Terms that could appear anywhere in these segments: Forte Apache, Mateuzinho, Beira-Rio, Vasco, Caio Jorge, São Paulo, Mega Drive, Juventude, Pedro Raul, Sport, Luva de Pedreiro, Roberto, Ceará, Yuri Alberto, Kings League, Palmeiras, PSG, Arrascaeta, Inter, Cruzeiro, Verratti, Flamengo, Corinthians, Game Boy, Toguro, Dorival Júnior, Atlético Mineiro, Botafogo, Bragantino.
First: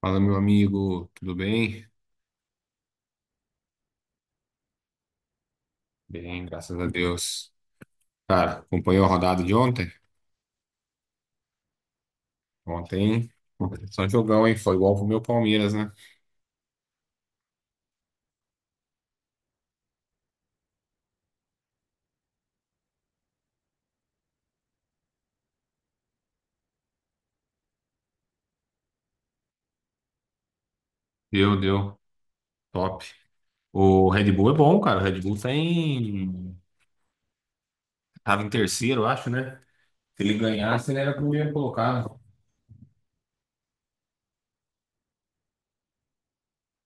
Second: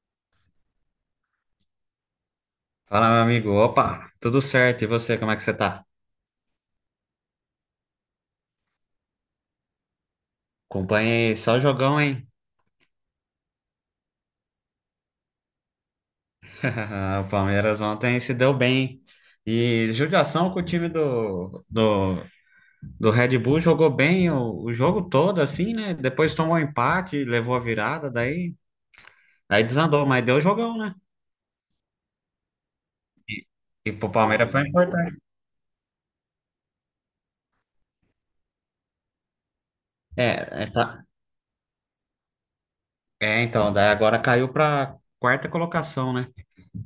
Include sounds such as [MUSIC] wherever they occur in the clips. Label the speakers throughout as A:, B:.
A: Fala, meu amigo, tudo bem?
B: Fala, meu amigo. Opa, tudo certo? E você, como é que você tá?
A: Bem, graças a Deus. Cara, acompanhou a rodada de ontem?
B: Acompanhei só jogão, hein?
A: Ontem, só um jogão, hein? Foi igual pro meu Palmeiras, né?
B: [LAUGHS] O Palmeiras ontem se deu bem. E judiação com o time do Red Bull jogou bem o jogo todo, assim, né? Depois tomou empate, levou a virada, daí, aí desandou, mas deu jogão, né?
A: Deu, deu. Top.
B: E, e
A: O
B: pro
A: Red
B: Palmeiras
A: Bull é
B: foi
A: bom, cara. O
B: importante.
A: Red Bull tá em... Tava em terceiro, eu acho, né? Se
B: É,
A: ele
B: é,
A: ganhasse, ele
B: tá.
A: era primeiro colocado.
B: É, então, daí agora caiu pra quarta colocação, né?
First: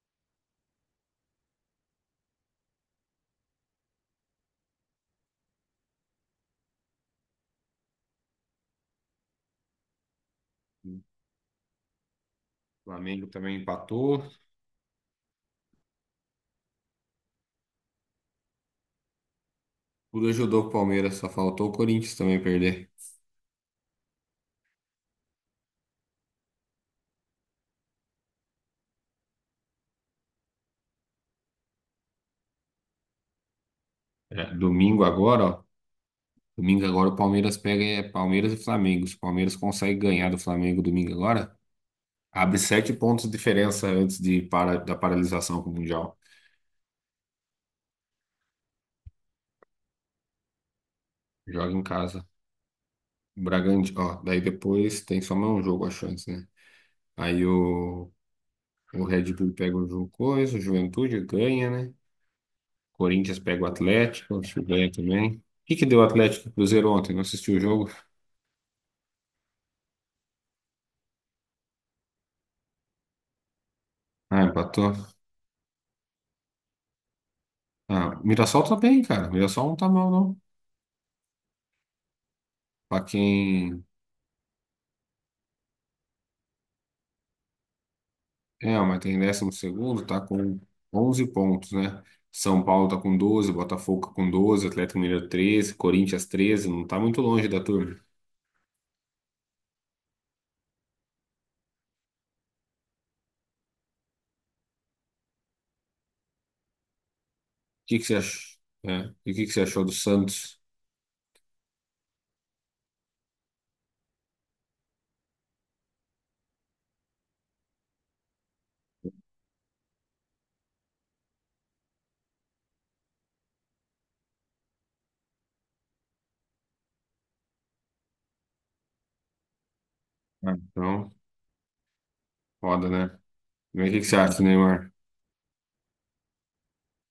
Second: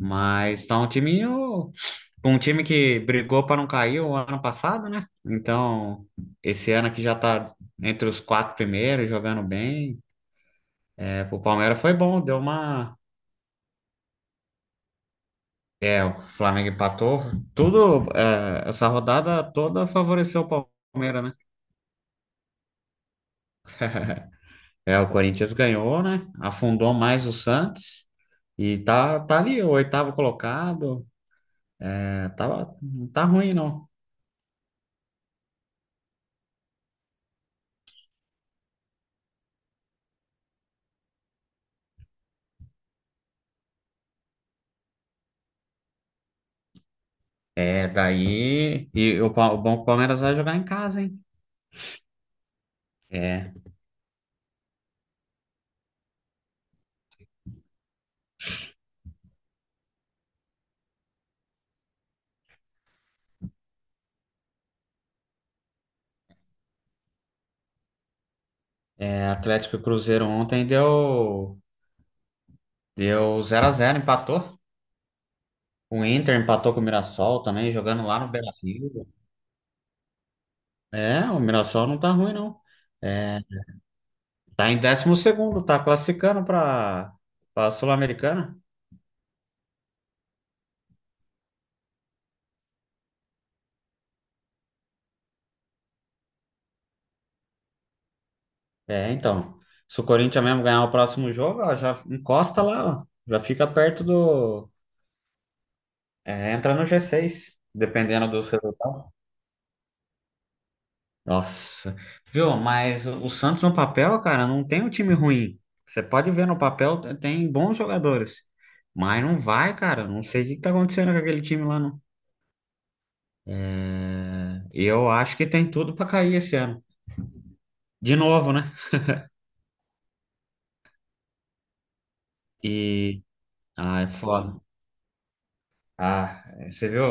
B: Mas tá um timinho. Um time que brigou para não cair o ano passado, né? Então, esse ano aqui já tá entre os quatro primeiros, jogando bem.
A: O
B: É, pro Palmeiras foi bom, deu uma.
A: Flamengo também empatou.
B: É, o Flamengo empatou. Tudo, é, essa rodada toda
A: Tudo
B: favoreceu
A: ajudou
B: o
A: o Palmeiras,
B: Palmeiras,
A: só
B: né?
A: faltou o Corinthians também perder.
B: É, o Corinthians ganhou, né? Afundou mais o Santos. E tá, tá ali, o oitavo colocado. É, tá, não tá ruim, não.
A: É, domingo agora, ó. Domingo agora o Palmeiras pega é, Palmeiras e Flamengo. Se o Palmeiras consegue ganhar do Flamengo domingo agora, abre sete pontos de diferença antes da paralisação com o Mundial.
B: É, daí. E o, Pa- o bom é que o Palmeiras vai jogar em casa, hein?
A: Joga em casa.
B: É.
A: Bragantino, ó, daí depois tem só mais um jogo a chance, né? Aí o Red Bull pega o Juventude ganha, né? Corinthians pega o Atlético, acho que ganha também. O que que deu o Atlético e Cruzeiro ontem? Não assistiu o jogo?
B: É, Atlético e Cruzeiro ontem deu deu zero a zero
A: Ah,
B: empatou.
A: empatou.
B: O Inter empatou com o Mirassol também, jogando
A: Ah,
B: lá
A: o
B: no
A: Mirassol tá bem,
B: Beira-Rio.
A: cara. O Mirassol não tá mal, não.
B: É, o Mirassol não tá ruim não.
A: Pra
B: É,
A: quem
B: tá em décimo segundo, tá classificando para Sul-Americana.
A: é, o Maitá em 12º tá com 11 pontos, né? São Paulo tá com 12, Botafogo tá com 12, Atlético Mineiro 13, Corinthians 13. Não está muito longe da turma. O
B: É, então, se o Corinthians mesmo ganhar o próximo jogo, ó, já encosta lá, ó, já fica perto do é, entra no g seis,
A: que que você
B: dependendo dos
A: achou?
B: resultados.
A: E o que que você achou do Santos?
B: Nossa, viu? Mas o Santos no papel, cara, não tem um time ruim. Você pode ver no papel, tem bons jogadores. Mas não vai, cara. Não sei o que que tá acontecendo com aquele time lá, não. É, eu acho que tem tudo pra cair esse ano. De novo, né?
A: Ah, então, foda, né?
B: E.
A: Mas o que
B: Ah,
A: que
B: é
A: você acha,
B: foda.
A: Neymar?
B: Ah, você viu?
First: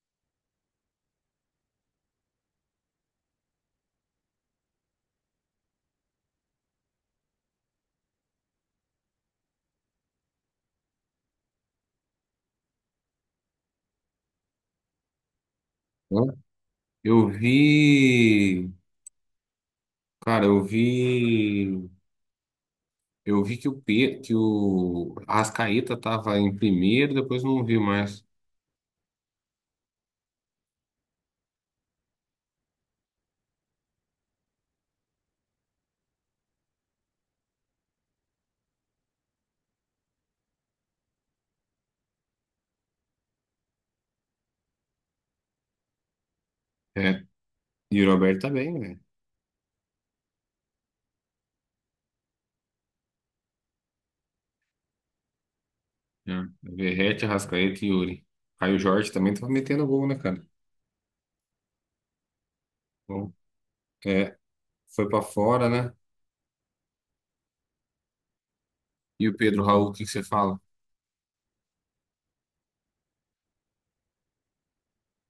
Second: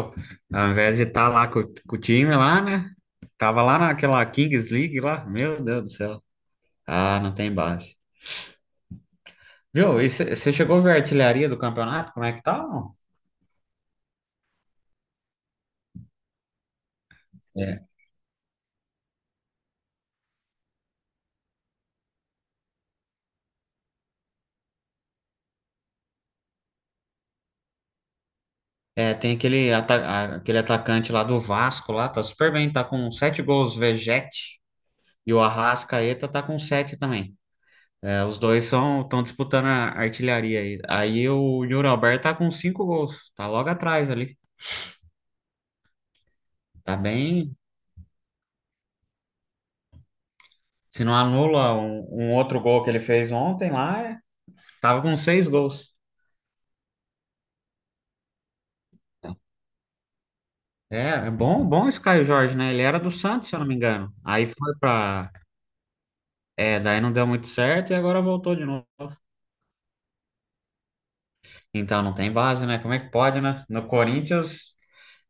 B: Ao invés de estar lá com o time lá, né? Tava lá naquela Kings League lá. Meu Deus do céu. Ah, não tem base. Viu? E você chegou a ver a artilharia do campeonato? Como é que tá? Não?
A: Hã? Eu
B: É.
A: vi, cara, eu vi que o Arrascaeta tava em primeiro, depois não vi mais.
B: É, tem aquele, aquele atacante lá do Vasco lá, tá super bem, tá com sete gols, Vegete, e o Arrascaeta tá com sete também. É, os dois são estão disputando a artilharia aí. Aí o Yuri Alberto tá com cinco gols, tá logo atrás ali. Tá
A: É,
B: bem.
A: e o Roberto tá bem, velho.
B: Se não anula um, um outro gol que ele fez ontem lá, tava com seis gols.
A: Né? Verratti, Arrascaeta e Yuri. Caio Jorge também tava metendo gol, né, cara?
B: É, é bom, bom esse Caio Jorge, né? Ele era do
A: Bom,
B: Santos, se eu não me engano.
A: é,
B: Aí foi
A: foi pra
B: pra.
A: fora, né?
B: É, daí não deu muito certo e agora voltou de novo.
A: E o Pedro Raul, o que que você fala?
B: Então não tem base, né? Como é que pode, né? No Corinthians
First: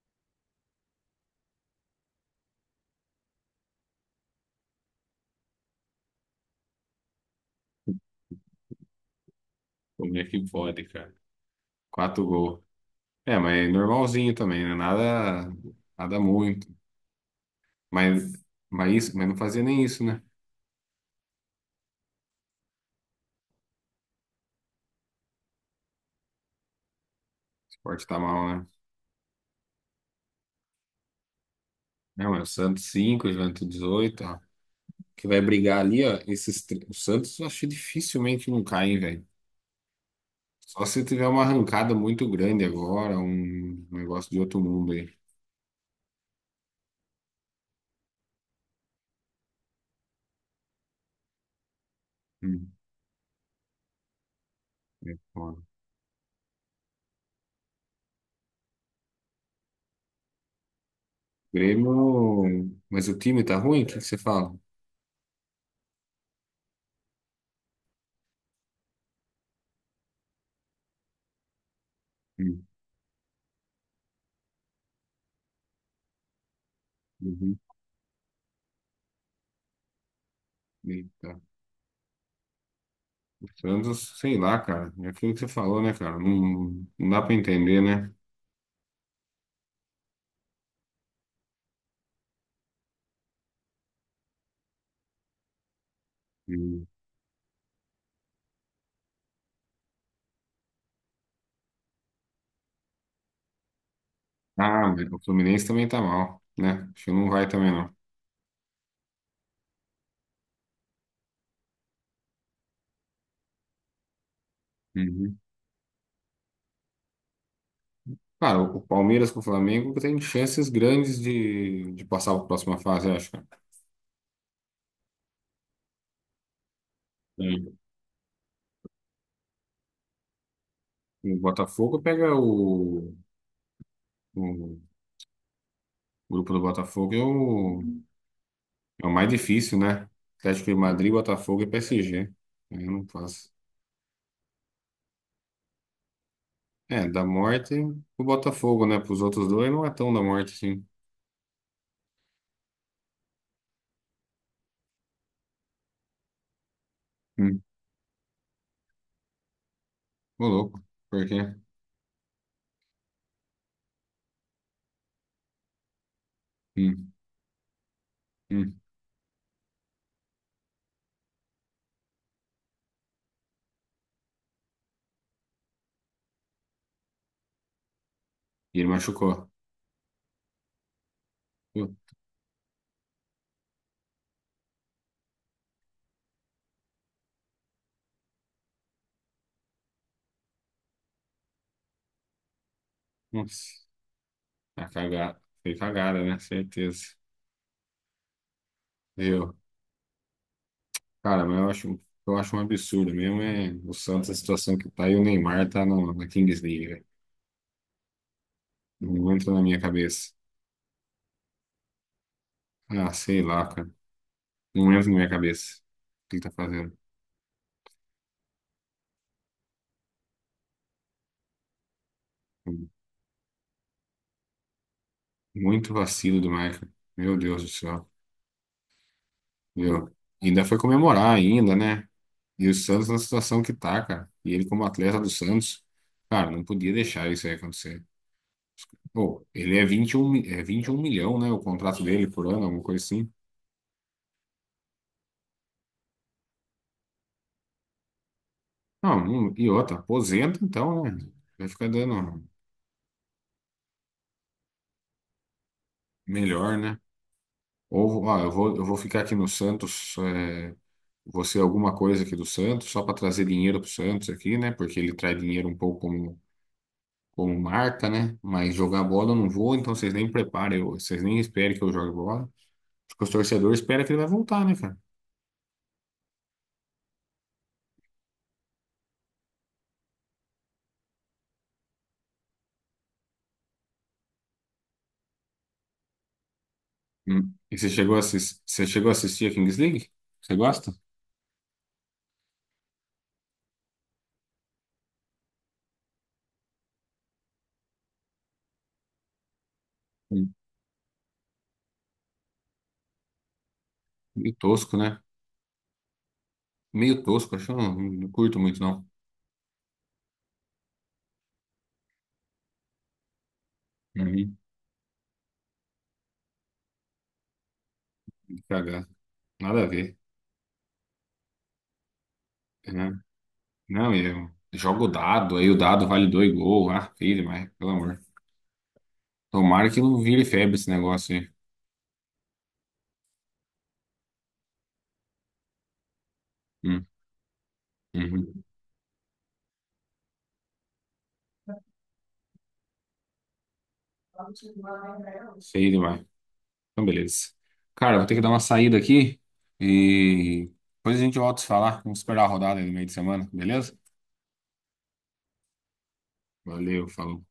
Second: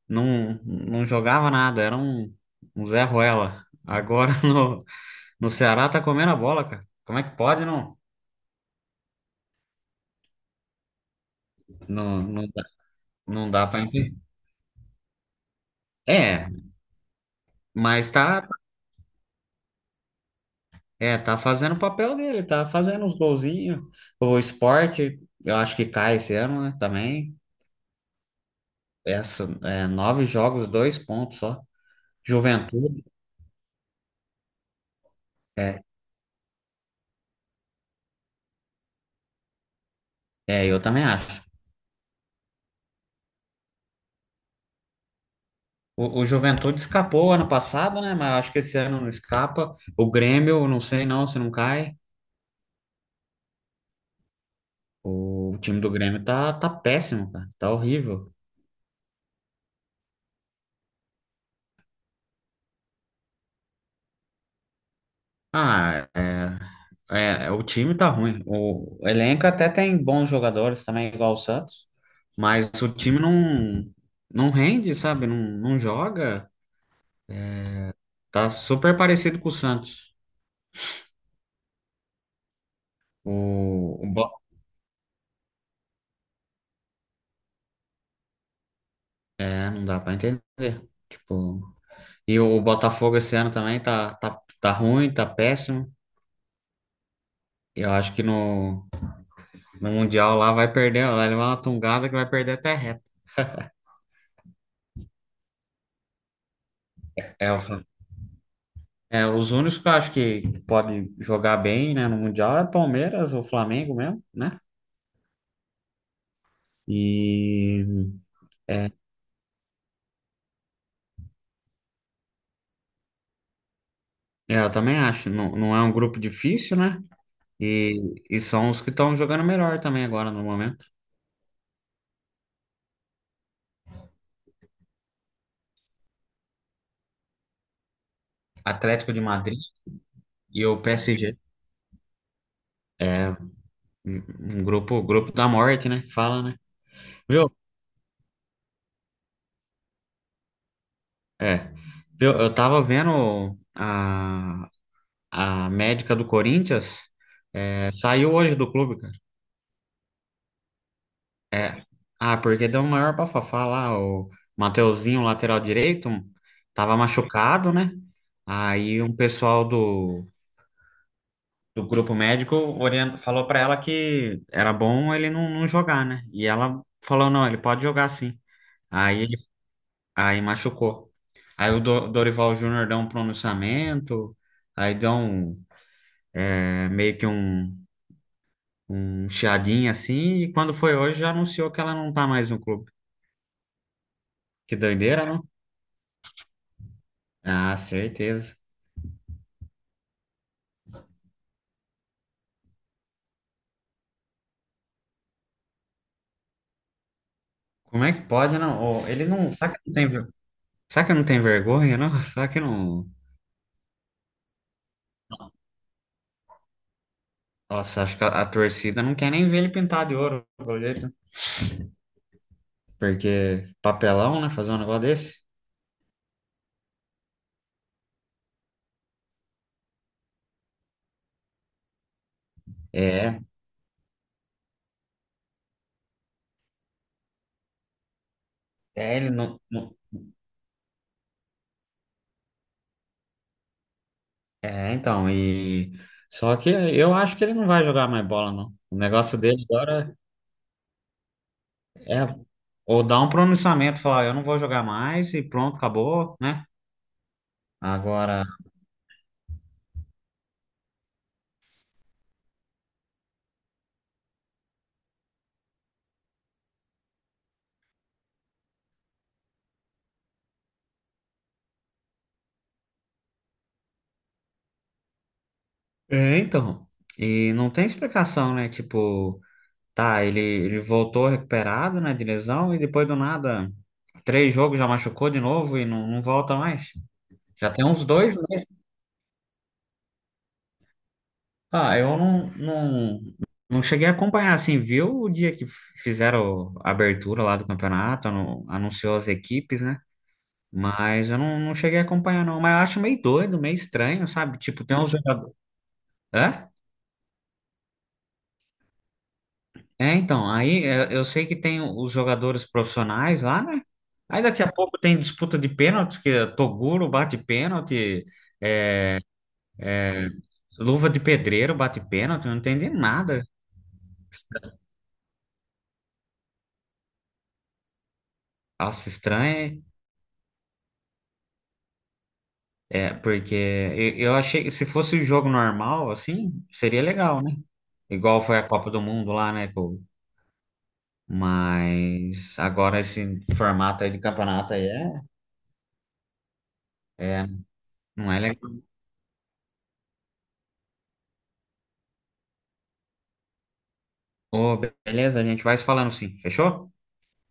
B: não jogava nada, era um, um Zé Ruela. Agora [LAUGHS] no, no Ceará tá comendo a bola, cara. Como é que pode, não?
A: Como é que pode, cara?
B: Não,
A: Quatro
B: não
A: gols.
B: dá,
A: É,
B: não
A: mas é
B: dá pra entender.
A: normalzinho também, né? Nada, nada
B: É,
A: muito.
B: mas
A: Mas,
B: tá,
A: mas isso, mas não fazia nem isso, né? O
B: é, tá fazendo o papel dele, tá fazendo os golzinhos. O Sport, eu acho que cai esse ano, né? Também.
A: esporte tá mal, né?
B: Essa, é, nove jogos, dois pontos só.
A: Não, é o Santos
B: Juventude,
A: 5, o Juventude 18. Ó. Que vai brigar
B: é,
A: ali, ó. Esses, o Santos eu acho que dificilmente não cai, hein, velho.
B: é, eu
A: Só
B: também
A: se tiver uma
B: acho.
A: arrancada muito grande agora, um negócio de outro mundo aí.
B: O Juventude escapou ano passado, né? Mas acho que esse ano não escapa. O Grêmio, eu não sei não se não cai.
A: Hum. É
B: O
A: foda.
B: time do Grêmio tá, tá péssimo, cara. Tá horrível.
A: Grêmio. Mas o time tá ruim? O que que você fala?
B: Ah, é, é, é, o time tá ruim. O elenco até tem bons jogadores também, igual o Santos.
A: Hum.
B: Mas o time não, não rende, sabe? Não, não joga.
A: Uhum.
B: Tá super parecido com o Santos.
A: Eita. Santos, sei
B: Bo-
A: lá, cara. É aquilo que você falou, né, cara? Não, não dá pra entender, né?
B: é, não dá pra entender. Tipo. E o Botafogo esse ano também tá, tá, tá ruim, tá péssimo.
A: Hum.
B: Eu acho que no, no Mundial lá vai perder, lá levar uma tungada que vai perder até reta.
A: Ah, mas o Fluminense também tá mal, né? Acho que não vai
B: É, o
A: também,
B: Fla-
A: não.
B: é, os únicos que eu acho que pode jogar bem, né, no Mundial é Palmeiras ou Flamengo mesmo, né?
A: Uhum.
B: E
A: Cara, o
B: é,
A: Palmeiras com o Flamengo tem chances grandes de passar para a próxima fase, eu acho, cara.
B: eu também acho, não, não é um grupo difícil, né?
A: Sim.
B: E são os que estão jogando melhor também agora no momento.
A: O Botafogo pega o grupo do Botafogo É o
B: Atlético de
A: mais
B: Madrid
A: difícil, né? Atlético
B: e
A: de
B: o
A: Madrid,
B: PSG.
A: Botafogo e PSG. Eu não
B: É um
A: faço.
B: um grupo, grupo da morte, né? Que fala, né?
A: É, da
B: Viu?
A: morte, o Botafogo, né? Para os outros dois não é tão da morte assim.
B: É. Eu tava vendo a médica do Corinthians,
A: Hum.
B: é, saiu hoje do clube, cara.
A: Ô, louco. Por quê?
B: É. Ah, porque deu o maior bafafá lá, o Mateuzinho, lateral direito, tava
A: Hum,
B: machucado, né?
A: hum.
B: Aí um pessoal do, do grupo médico falou pra ela que era bom ele não, não jogar, né? E ela falou, não, ele pode jogar sim.
A: E ele
B: Aí,
A: machucou.
B: aí machucou. Aí o
A: Uh,
B: Dorival Júnior deu um pronunciamento, aí deu um é, meio que um chiadinho assim, e quando foi hoje já anunciou que ela não tá mais no clube.
A: Nossa.
B: Que
A: Tá
B: doideira,
A: cagada.
B: não?
A: Foi cagada, né? Certeza.
B: Ah, certeza.
A: Viu? Cara, mas eu acho um absurdo mesmo. É o Santos, a situação que tá e o Neymar tá no, na Kings League, velho.
B: Como é que pode, não? Ô, ele
A: Não
B: não,
A: entra na
B: sabe
A: minha
B: que não tem,
A: cabeça.
B: sabe que não tem vergonha, não? [LAUGHS] Sabe que não.
A: Ah, sei lá, cara. Não entra na minha cabeça. O que ele tá fazendo?
B: Nossa, acho que a torcida não quer nem ver ele pintar de ouro, pelo jeito. Porque papelão, né? Fazer um negócio desse.
A: Muito vacilo do Michael. Meu Deus do céu. Meu. Ainda foi comemorar ainda, né? E o Santos na
B: É,
A: situação que tá, cara. E ele como atleta do Santos, cara, não podia deixar isso aí acontecer.
B: é, ele
A: Pô,
B: não,
A: ele é
B: não-
A: 21, é 21 milhão, né? O contrato dele por ano, alguma coisa assim.
B: É, então, e. Só que eu acho que ele não vai jogar mais bola, não. O
A: Não,
B: negócio
A: não-
B: dele
A: e outra,
B: agora.
A: aposenta então, né? Vai ficar dando
B: É, ou dá um pronunciamento, falar, eu não vou jogar mais e pronto, acabou, né?
A: melhor, né? Ou, ó,
B: Agora,
A: eu vou ficar aqui no Santos, é, você alguma coisa aqui do Santos, só para trazer dinheiro pro Santos aqui, né? Porque ele traz dinheiro um pouco como marca, né? Mas jogar bola eu não vou, então vocês nem preparem, vocês nem esperem que eu jogue bola. Porque os torcedores esperam que ele vai voltar, né, cara?
B: é, então, e não tem explicação, né? Tipo, tá, ele voltou recuperado, né, de lesão e depois do nada, três jogos já machucou de novo e não, não volta mais.
A: Hum.
B: Já
A: E
B: tem
A: você
B: uns
A: chegou a
B: dois,
A: assistir,
B: né?
A: você chegou a assistir a Kings League? Você gosta?
B: Ah, eu não, não, não cheguei a acompanhar, assim, viu o dia que fizeram a abertura lá do campeonato, anunciou as equipes, né?
A: Hum.
B: Mas eu não, não cheguei a acompanhar, não. Mas eu acho meio doido, meio estranho,
A: Meio
B: sabe? Tipo,
A: tosco,
B: tem uns
A: né?
B: jogadores. Hã?
A: Meio tosco, acho que eu não, não curto muito, não.
B: É, então, aí é, eu sei que tem os jogadores profissionais lá, né? Aí
A: Uhum.
B: daqui a pouco tem disputa de pênaltis, que é Toguro bate pênalti,
A: Cagar.
B: é,
A: Nada a ver.
B: Luva de Pedreiro bate pênalti, eu não entendi
A: Né?
B: nada.
A: Não, eu jogo o dado, aí o dado vale dois gols. Ah, filho, demais, pelo amor.
B: Nossa, estranho,
A: Tomara que não vire febre esse negócio aí.
B: é, é, porque eu achei que se fosse o jogo normal, assim, seria
A: Hum.
B: legal, né? Igual foi a
A: Uhum.
B: Copa do Mundo lá, né? Mas agora esse formato aí de campeonato aí
A: Feio demais. Então,
B: é, é,
A: beleza. Cara, vou
B: não
A: ter
B: é
A: que dar uma
B: legal.
A: saída aqui e depois a gente volta a se falar. Vamos esperar a rodada aí no meio de semana, beleza?
B: Ô, beleza, a gente vai se falando sim. Fechou?
A: Valeu, falou.